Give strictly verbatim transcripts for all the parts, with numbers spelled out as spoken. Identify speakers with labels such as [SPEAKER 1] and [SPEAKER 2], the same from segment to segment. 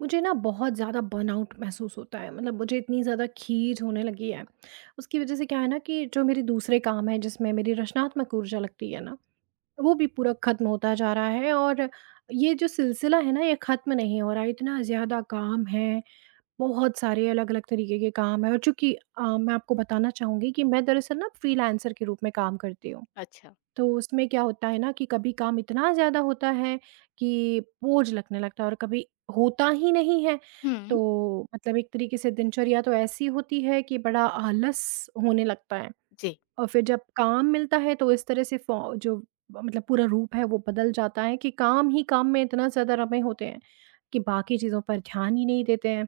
[SPEAKER 1] मुझे ना बहुत ज़्यादा बर्नआउट महसूस होता है, मतलब मुझे इतनी ज़्यादा खीज होने लगी है। उसकी वज़ह से क्या है ना कि जो मेरे दूसरे काम हैं जिसमें मेरी रचनात्मक ऊर्जा लगती है ना, वो भी पूरा ख़त्म होता जा रहा है। और ये जो सिलसिला है ना, ये ख़त्म नहीं हो रहा है। इतना ज़्यादा काम है, बहुत सारे अलग-अलग तरीके के काम हैं। और चूँकि अ, मैं आपको बताना चाहूँगी कि मैं दरअसल ना फ्रीलांसर के रूप में काम करती हूँ।
[SPEAKER 2] अच्छा।
[SPEAKER 1] तो उसमें क्या होता है ना कि कभी काम इतना ज़्यादा होता है कि बोझ लगने लगता है, और कभी होता ही नहीं है।
[SPEAKER 2] हुँ।
[SPEAKER 1] तो मतलब एक तरीके से दिनचर्या तो ऐसी होती है कि बड़ा आलस होने लगता है,
[SPEAKER 2] जी।
[SPEAKER 1] और फिर जब काम मिलता है तो इस तरह से फ़ॉ जो मतलब पूरा रूप है वो बदल जाता है कि काम ही काम में इतना ज़्यादा रमे होते हैं कि बाकी चीज़ों पर ध्यान ही नहीं देते हैं।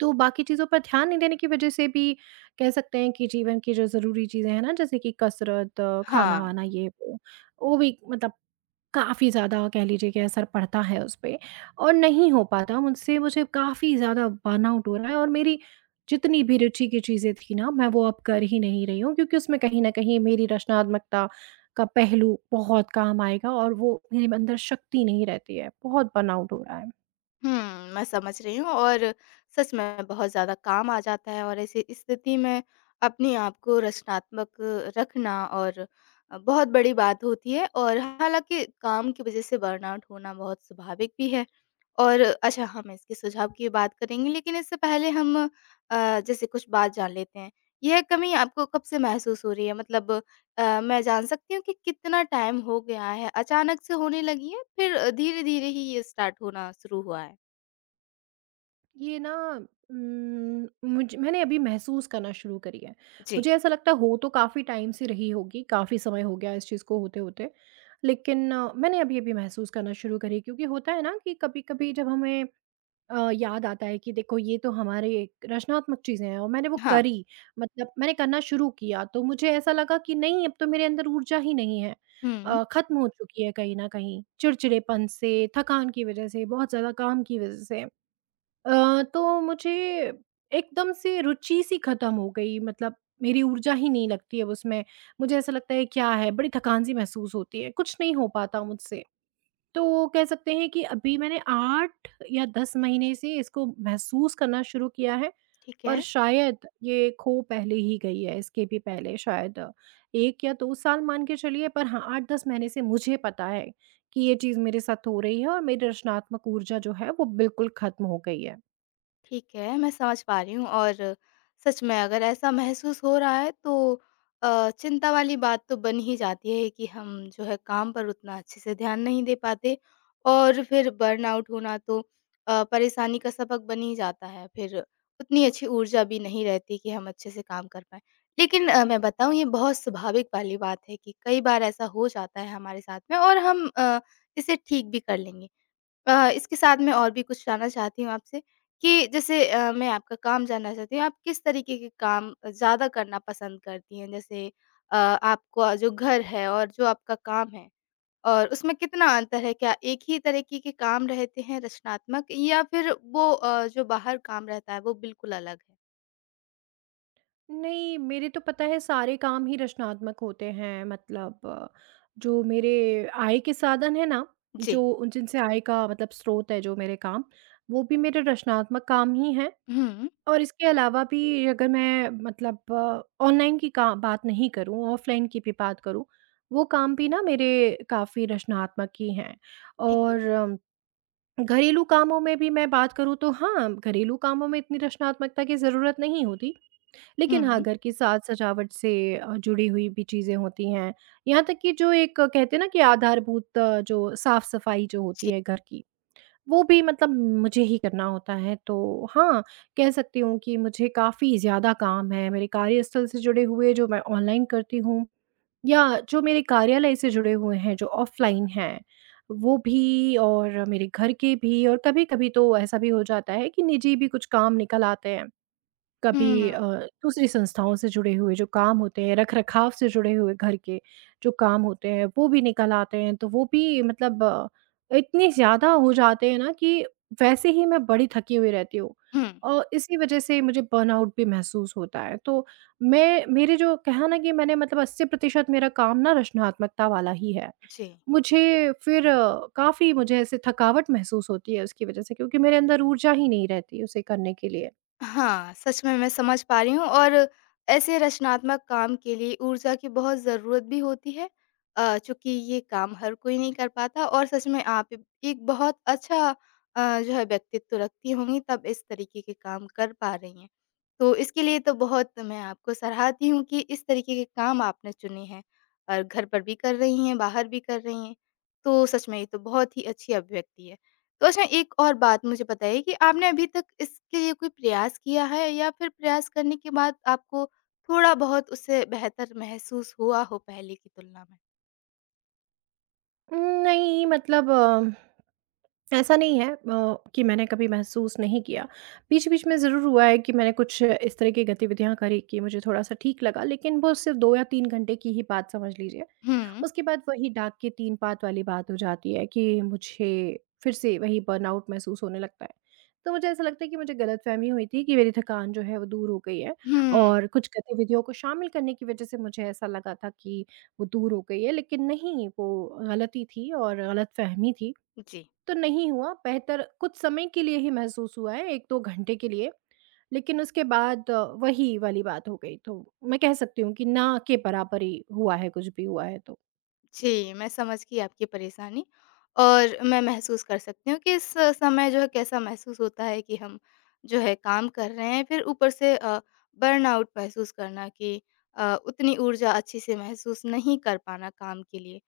[SPEAKER 1] तो बाकी चीज़ों पर ध्यान नहीं देने की वजह से भी कह सकते हैं कि जीवन की जो ज़रूरी चीज़ें हैं ना, जैसे कि कसरत,
[SPEAKER 2] हाँ।
[SPEAKER 1] खाना-वाना ये वो, वो भी मतलब काफ़ी ज़्यादा कह लीजिए कि असर पड़ता है उस पे, और नहीं हो पाता मुझसे। मुझे काफ़ी ज़्यादा बर्नआउट हो रहा है और मेरी जितनी भी रुचि की चीज़ें थी ना, मैं वो अब कर ही नहीं रही हूँ क्योंकि उसमें कहीं न कहीं मेरी रचनात्मकता का पहलू बहुत काम आएगा और वो मेरे अंदर शक्ति नहीं रहती है। बहुत बर्नआउट हो रहा है।
[SPEAKER 2] हुँ, मैं समझ रही हूँ और सच में बहुत ज़्यादा काम आ जाता है और ऐसी स्थिति में अपने आप को रचनात्मक रखना और अ, बहुत बड़ी बात होती है और हालाँकि काम की वज़ह से बर्नआउट होना बहुत स्वाभाविक भी है। और अच्छा हाँ, हम इसके सुझाव की बात करेंगे, लेकिन इससे पहले हम अ, जैसे कुछ बात जान लेते हैं। यह कमी आपको कब से महसूस हो रही है? मतलब अ, मैं जान सकती हूँ कि कितना टाइम हो गया है? अचानक से होने लगी है? फिर अ, धीरे-धीरे ही ये स्टार्ट होना शुरू हुआ है?
[SPEAKER 1] ये ना उम, मुझ मैंने अभी महसूस करना शुरू करी है।
[SPEAKER 2] जी।
[SPEAKER 1] मुझे ऐसा लगता हो तो काफ़ी टाइम से रही होगी, काफ़ी समय हो गया इस चीज़ को होते-होते। लेकिन अ, मैंने अभी-अभी महसूस करना शुरू करी क्योंकि होता है ना कि कभी-कभी जब हमें अ, याद आता है कि देखो ये तो हमारे एक रचनात्मक चीज़ें हैं, और मैंने वो
[SPEAKER 2] हाँ।
[SPEAKER 1] करी, मतलब मैंने करना शुरू किया तो मुझे ऐसा लगा कि नहीं, अब तो मेरे अंदर ऊर्जा ही नहीं है।
[SPEAKER 2] हुँ,
[SPEAKER 1] अ, ख़त्म हो चुकी है कहीं न कहीं, चिड़चिड़ेपन से, थकान की वज़ह से, बहुत ज़्यादा काम की वज़ह से। अ, तो मुझे एकदम से रुचि सी खत्म हो गई, मतलब मेरी ऊर्जा ही नहीं लगती अब उसमें। मुझे ऐसा लगता है, क्या है, बड़ी थकान-सी महसूस होती है, कुछ नहीं हो पाता मुझसे। तो कह सकते हैं कि अभी मैंने आठ या दस महीने से इसको महसूस करना शुरू किया है,
[SPEAKER 2] ठीक
[SPEAKER 1] पर
[SPEAKER 2] है।
[SPEAKER 1] शायद ये खो पहले ही गई है, इसके भी पहले शायद एक या दो साल मान के चलिए, पर हाँ आठ से दस महीने से मुझे पता है कि ये चीज़ मेरे साथ हो रही है और मेरी रचनात्मक ऊर्जा जो है वो बिल्कुल खत्म हो गई है।
[SPEAKER 2] ठीक है, मैं समझ पा रही हूँ और सच में अगर ऐसा महसूस हो रहा है तो अ, चिंता वाली बात तो बन ही जाती है कि हम जो है काम पर उतना अच्छे से ध्यान नहीं दे पाते और फिर बर्नआउट होना तो अ, परेशानी का सबक बन ही जाता है। फिर उतनी अच्छी ऊर्जा भी नहीं रहती कि हम अच्छे से काम कर पाएँ। लेकिन अ, मैं बताऊँ, ये बहुत स्वाभाविक वाली बात है कि कई बार ऐसा हो जाता है हमारे साथ में, और हम अ, इसे ठीक भी कर लेंगे। अ, इसके साथ मैं और भी कुछ जानना चाहती हूँ आपसे कि जैसे अ, मैं आपका काम जानना चाहती हूँ, आप किस तरीके के काम ज़्यादा करना पसंद करती हैं? जैसे अ, आपका जो घर है और जो आपका काम है, और उसमें कितना अंतर है? क्या एक ही तरीके के काम रहते हैं रचनात्मक, या फिर वो अ, जो बाहर काम रहता है वो बिल्कुल अलग है?
[SPEAKER 1] नहीं, मेरे तो पता है सारे काम ही रचनात्मक होते हैं, मतलब अ, जो मेरे आय के साधन है ना,
[SPEAKER 2] जी।
[SPEAKER 1] जो उन जिनसे आय का मतलब स्रोत है जो मेरे काम, वो भी मेरे रचनात्मक काम ही हैं।
[SPEAKER 2] हुँ,
[SPEAKER 1] और इसके अलावा भी अगर मैं मतलब ऑनलाइन की का बात नहीं करूँ, ऑफ़लाइन की भी बात करूँ, वो काम भी ना मेरे काफ़ी रचनात्मक ही हैं।
[SPEAKER 2] ठीक है।
[SPEAKER 1] और अम, घरेलू कामों में भी मैं बात करूँ तो हाँ, घरेलू कामों में इतनी रचनात्मकता की ज़रूरत नहीं होती। लेकिन हाँ,
[SPEAKER 2] हुँ,
[SPEAKER 1] घर की साज-सजावट से अ, जुड़ी हुई भी चीज़ें होती हैं। यहाँ तक कि जो एक अ, कहते हैं ना कि आधारभूत अ, जो साफ-सफाई जो
[SPEAKER 2] जी।
[SPEAKER 1] होती है घर की, वो भी मतलब मुझे ही करना होता है। तो हाँ, कह सकती हूँ कि मुझे काफ़ी ज़्यादा काम है। मेरे कार्यस्थल से जुड़े हुए जो मैं ऑनलाइन करती हूँ, या जो मेरे कार्यालय से जुड़े हुए हैं, जो ऑफ़लाइन हैं, वो भी, और मेरे घर के भी, और कभी-कभी तो ऐसा भी हो जाता है कि निजी भी कुछ काम निकल आते हैं।
[SPEAKER 2] हुँ,
[SPEAKER 1] कभी अ, दूसरी संस्थाओं से जुड़े हुए जो काम होते हैं, रख-रखाव से जुड़े हुए घर के जो काम होते हैं, वो भी निकल आते हैं। तो वो भी मतलब अ, इतने ज़्यादा हो जाते हैं ना कि वैसे ही मैं बड़ी थकी हुई रहती हूँ,
[SPEAKER 2] हुँ,
[SPEAKER 1] और इसी वजह से मुझे बर्नआउट भी महसूस होता है। तो मैं मेरे जो कहा ना कि मैंने मतलब अस्सी प्रतिशत मेरा काम ना रचनात्मकता वाला ही है।
[SPEAKER 2] जी।
[SPEAKER 1] मुझे फिर काफ़ी मुझे ऐसे थकावट महसूस होती है उसकी वजह से क्योंकि मेरे अंदर ऊर्जा ही नहीं रहती उसे करने के लिए।
[SPEAKER 2] हाँ, सच में मैं समझ पा रही हूँ, और ऐसे रचनात्मक काम के लिए ऊर्जा की बहुत ज़रूरत भी होती है। अ, चूँकि ये काम हर कोई नहीं कर पाता, और सच में आप एक एक बहुत अच्छा अ, जो है व्यक्तित्व रखती होंगी, तब इस तरीके के काम कर पा रही हैं। तो इसके लिए तो बहुत मैं आपको सराहती हूँ कि इस तरीके के काम आपने चुने हैं और घर पर भी कर रही हैं, बाहर भी कर रही हैं। तो सच में ये तो बहुत ही अच्छी अभिव्यक्ति है। तो अच्छा, एक और बात मुझे बताइए कि आपने अभी तक इसके लिए कोई प्रयास किया है, या फिर प्रयास करने के बाद आपको थोड़ा-बहुत उससे बेहतर महसूस हुआ हो पहले की तुलना में?
[SPEAKER 1] उम, नहीं, मतलब अ ऐसा नहीं है, अ, कि मैंने कभी महसूस नहीं किया। बीच-बीच में ज़रूर हुआ है कि मैंने कुछ इस तरह की गतिविधियाँ करी कि मुझे थोड़ा-सा ठीक लगा, लेकिन वो सिर्फ़ दो या तीन घंटे की ही बात समझ लीजिए।
[SPEAKER 2] हुँ।
[SPEAKER 1] उसके बाद वही डाक के तीन पात वाली बात हो जाती है कि मुझे फिर से वही बर्नआउट महसूस होने लगता है। तो मुझे ऐसा लगता है कि मुझे गलतफ़हमी हुई थी कि मेरी थकान जो है वो दूर हो गई है,
[SPEAKER 2] हुँ,
[SPEAKER 1] और कुछ गतिविधियों को शामिल करने की वज़ह से मुझे ऐसा लगा था कि वो दूर हो गई है, लेकिन नहीं, वो गलती थी और गलतफ़हमी थी।
[SPEAKER 2] जी।
[SPEAKER 1] तो नहीं हुआ, बेहतर कुछ समय के लिए ही महसूस हुआ है, एक-दो घंटे के लिए। लेकिन उसके बाद अ, वही वाली बात हो गई, तो मैं कह सकती हूँ कि ना के बराबर ही हुआ है, कुछ भी हुआ है तो।
[SPEAKER 2] जी, मैं समझ गई आपकी परेशानी, और मैं महसूस कर सकती हूँ कि इस समय जो है कैसा महसूस होता है कि हम जो है काम कर रहे हैं, फिर ऊपर से अ, बर्नआउट महसूस करना, कि अ, उतनी ऊर्जा अच्छे से महसूस नहीं कर पाना काम के लिए।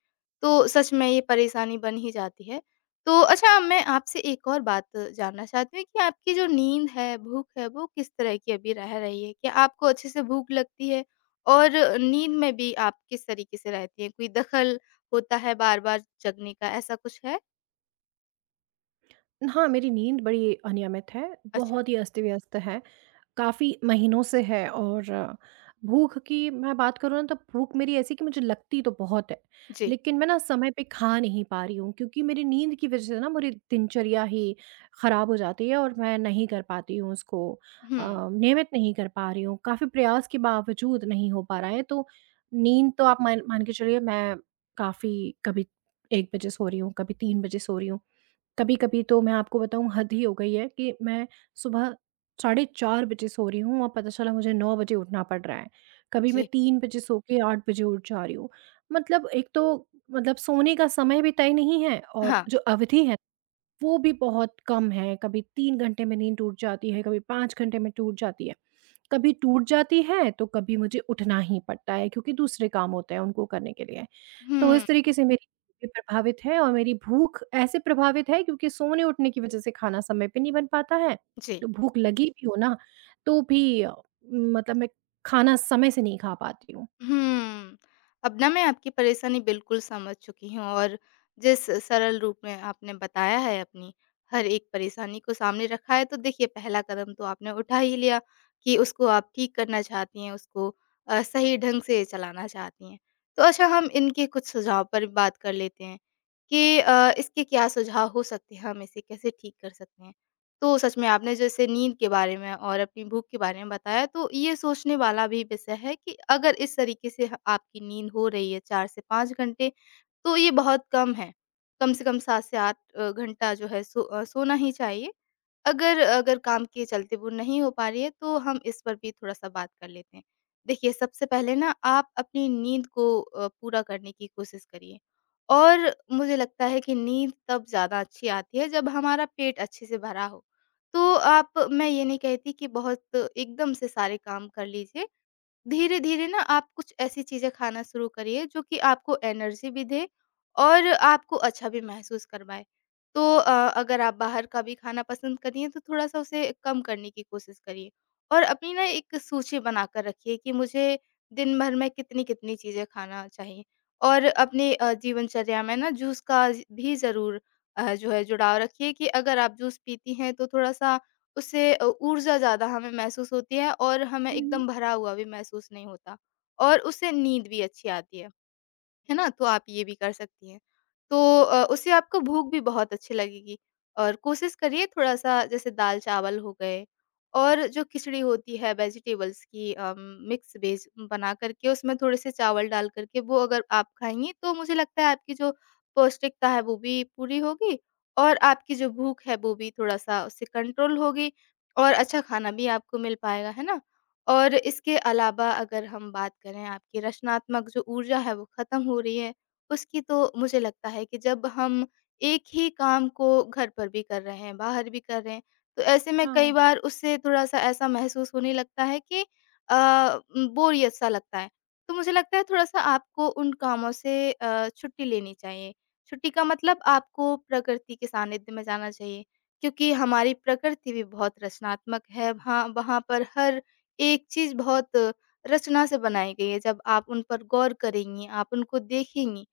[SPEAKER 2] तो सच में ये परेशानी बन ही जाती है। तो अच्छा, मैं आपसे एक और बात जानना चाहती हूँ कि आपकी जो नींद है, भूख है, वो किस तरह की अभी रह रही है? क्या आपको अच्छे से भूख लगती है? और नींद में भी आप किस तरीके से रहती हैं? कोई दखल होता है बार-बार जगने का, ऐसा कुछ है?
[SPEAKER 1] हाँ, मेरी नींद बड़ी अनियमित है,
[SPEAKER 2] अच्छा,
[SPEAKER 1] बहुत ही अस्त-व्यस्त है। काफ़ी महीनों से है। और अ, भूख की मैं बात करूँ ना, तो भूख मेरी ऐसी कि मुझे लगती तो बहुत है,
[SPEAKER 2] जी।
[SPEAKER 1] लेकिन मैं ना समय पे खा नहीं पा रही हूँ क्योंकि मेरी नींद की वज़ह से ना मेरी दिनचर्या ही ख़राब हो जाती है, और मैं नहीं कर पाती हूँ उसको
[SPEAKER 2] हुँ।
[SPEAKER 1] अ, नियमित नहीं कर पा रही हूँ। काफ़ी प्रयास के बावजूद नहीं हो पा रहा है, तो नींद तो आप मान मान के चलिए, मैं काफ़ी कभी एक बजे सो रही हूँ, कभी तीन बजे सो रही हूँ। कभी-कभी तो मैं आपको बताऊँ, हद ही हो गई है कि मैं सुबह साढ़े चार बजे सो रही हूँ और पता चला मुझे नौ बजे उठना पड़ रहा है। कभी मैं
[SPEAKER 2] जी।
[SPEAKER 1] तीन बजे सो के आठ बजे उठ जा रही हूँ। मतलब एक तो मतलब सोने का समय भी तय नहीं है, और
[SPEAKER 2] हाँ।
[SPEAKER 1] जो अवधि है वो भी बहुत कम है। कभी तीन घंटे में नींद टूट जाती है, कभी पाँच घंटे में टूट जाती है। कभी टूट जाती है, तो कभी मुझे उठना ही पड़ता है क्योंकि दूसरे काम होते हैं उनको करने के लिए। तो
[SPEAKER 2] हुँ,
[SPEAKER 1] इस तरीके से मेरी भूख भी प्रभावित है, और मेरी भूख ऐसे प्रभावित है क्योंकि सोने-उठने की वज़ह से खाना समय पे नहीं बन पाता है,
[SPEAKER 2] जी।
[SPEAKER 1] तो भूख लगी भी हो ना, तो भी अ, मतलब मैं खाना समय से नहीं खा पाती हूँ।
[SPEAKER 2] हुँ। अब ना मैं आपकी परेशानी बिल्कुल समझ चुकी हूँ, और जिस सरल रूप में आपने बताया है, अपनी हर एक परेशानी को सामने रखा है, तो देखिए, पहला कदम तो आपने उठा ही लिया कि उसको आप ठीक करना चाहती हैं, उसको अ, सही ढंग से चलाना चाहती हैं। तो अच्छा, हम इनके कुछ सुझाव पर बात कर लेते हैं कि अ, इसके क्या सुझाव हो सकते हैं, हम इसे कैसे ठीक कर सकते हैं? तो सच में आपने जैसे नींद के बारे में और अपनी भूख के बारे में बताया, तो ये सोचने वाला भी विषय है कि अगर इस तरीके से ह आपकी नींद हो रही है चार से पाँच घंटे, तो ये बहुत कम है। कम से कम सात से आठ अ, घंटा जो है सो अ, सोना ही चाहिए। अगर अगर काम के चलते वो नहीं हो पा रही है, तो हम इस पर भी थोड़ा-सा बात कर लेते हैं। देखिए, सबसे पहले ना आप अपनी नींद को अ, पूरा करने की कोशिश करिए, और मुझे लगता है कि नींद तब ज़्यादा अच्छी आती है, जब हमारा पेट अच्छे से भरा हो। तो आप मैं ये नहीं कहती कि बहुत एकदम से सारे काम कर लीजिए। धीरे-धीरे ना आप कुछ ऐसी चीज़ें खाना शुरू करिए जो कि आपको एनर्जी भी दे और आपको अच्छा भी महसूस करवाए। तो अ, अगर आप बाहर का भी खाना पसंद करिए, तो थोड़ा-सा उसे कम करने की कोशिश करिए। और अपनी ना एक सूची बनाकर रखिए कि मुझे दिन भर में कितनी-कितनी चीज़ें खाना चाहिए। और अपने अ, जीवनचर्या में ना जूस का ज़ भी ज़रूर अ, जो है जुड़ाव रखिए, कि अगर आप जूस पीती हैं, तो थोड़ा-सा उससे अ, ऊर्जा ज़्यादा हमें महसूस होती है, और हमें
[SPEAKER 1] हुँ, हुँ।
[SPEAKER 2] एकदम भरा हुआ भी महसूस नहीं होता, और उससे नींद भी अच्छी आती है। है ना? तो आप ये भी कर सकती हैं। तो अ, उससे आपको भूख भी बहुत अच्छी लगेगी, और कोशिश करिए थोड़ा-सा, जैसे दाल-चावल हो गए, और जो खिचड़ी होती है वेजिटेबल्स की, अम, मिक्स वेज बना कर के, उसमें थोड़े-से चावल डाल कर के वो अगर आप खाएँगी, तो मुझे लगता है आपकी जो पौष्टिकता है वो भी पूरी होगी, और आपकी जो भूख है वो भी थोड़ा-सा उससे कंट्रोल होगी, और अच्छा खाना भी आपको मिल पाएगा, है ना? और इसके अलावा, अगर हम बात करें आपकी रचनात्मक जो ऊर्जा है वो ख़त्म हो रही है, उसकी, तो मुझे लगता है कि जब हम एक ही काम को घर पर भी कर रहे हैं, बाहर भी कर रहे हैं, तो ऐसे में कई
[SPEAKER 1] हाँ।
[SPEAKER 2] बार उससे थोड़ा-सा ऐसा महसूस होने लगता है कि अ, म, बोरियत सा लगता है। तो मुझे लगता है थोड़ा-सा आपको उन कामों से अ, छुट्टी लेनी चाहिए। छुट्टी का मतलब आपको प्रकृति के सानिध्य में जाना चाहिए, क्योंकि हमारी प्रकृति भी बहुत रचनात्मक है। वहाँ वहाँ पर हर एक चीज़ बहुत रचना से बनाई गई है। जब आप उन पर गौर करेंगी, आप उनको देखेंगी,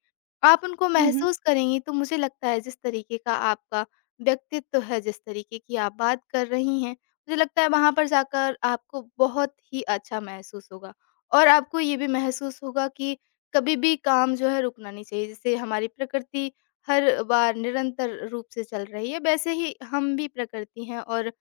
[SPEAKER 2] आप उनको
[SPEAKER 1] हुँ, हुँ।
[SPEAKER 2] महसूस करेंगी, तो मुझे लगता है जिस तरीके का आपका व्यक्तित्व है, जिस तरीके की आप बात कर रही हैं, मुझे लगता है वहाँ पर जाकर आपको बहुत ही अच्छा महसूस होगा। और आपको ये भी महसूस होगा कि कभी भी काम जो है रुकना नहीं चाहिए। जैसे हमारी प्रकृति हर बार निरंतर रूप से चल रही है, वैसे ही हम भी प्रकृति हैं, और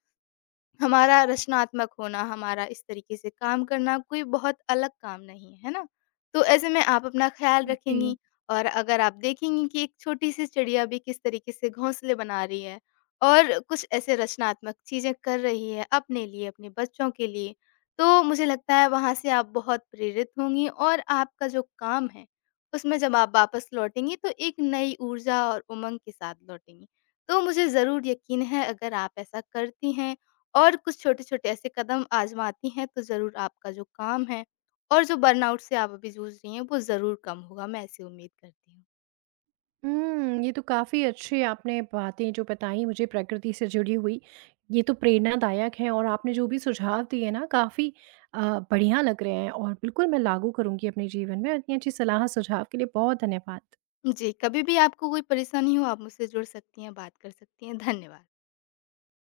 [SPEAKER 2] हमारा रचनात्मक होना, हमारा इस तरीके से काम करना कोई बहुत अलग काम नहीं है, है ना? तो ऐसे में आप अपना ख़्याल रखेंगी,
[SPEAKER 1] जी।
[SPEAKER 2] और अगर आप देखेंगी कि एक छोटी-सी चिड़िया भी किस तरीके से घोंसले बना रही है और कुछ ऐसे रचनात्मक चीज़ें कर रही है अपने लिए, अपने बच्चों के लिए, तो मुझे लगता है वहाँ से आप बहुत प्रेरित होंगी, और आपका जो काम है, उसमें जब आप वापस लौटेंगी तो एक नई ऊर्जा और उमंग के साथ लौटेंगी। तो मुझे ज़रूर यकीन है, अगर आप ऐसा करती हैं और कुछ छोटे-छोटे ऐसे कदम आज़माती हैं, तो ज़रूर आपका जो काम है और जो बर्नआउट से आप अभी जूझ रही हैं वो ज़रूर कम होगा, मैं ऐसी उम्मीद करती हूँ।
[SPEAKER 1] हुँ, ये तो काफ़ी अच्छी आपने बातें जो बताई मुझे प्रकृति से जुड़ी हुई, ये तो प्रेरणादायक है, और आपने जो भी सुझाव दिए ना काफ़ी अ, बढ़िया लग रहे हैं, और बिल्कुल मैं लागू करूँगी अपने जीवन में। इतनी अच्छी सलाह सुझाव के लिए बहुत धन्यवाद।
[SPEAKER 2] जी, कभी भी आपको कोई परेशानी हो, आप मुझसे जुड़ सकती हैं, बात कर सकती हैं। धन्यवाद।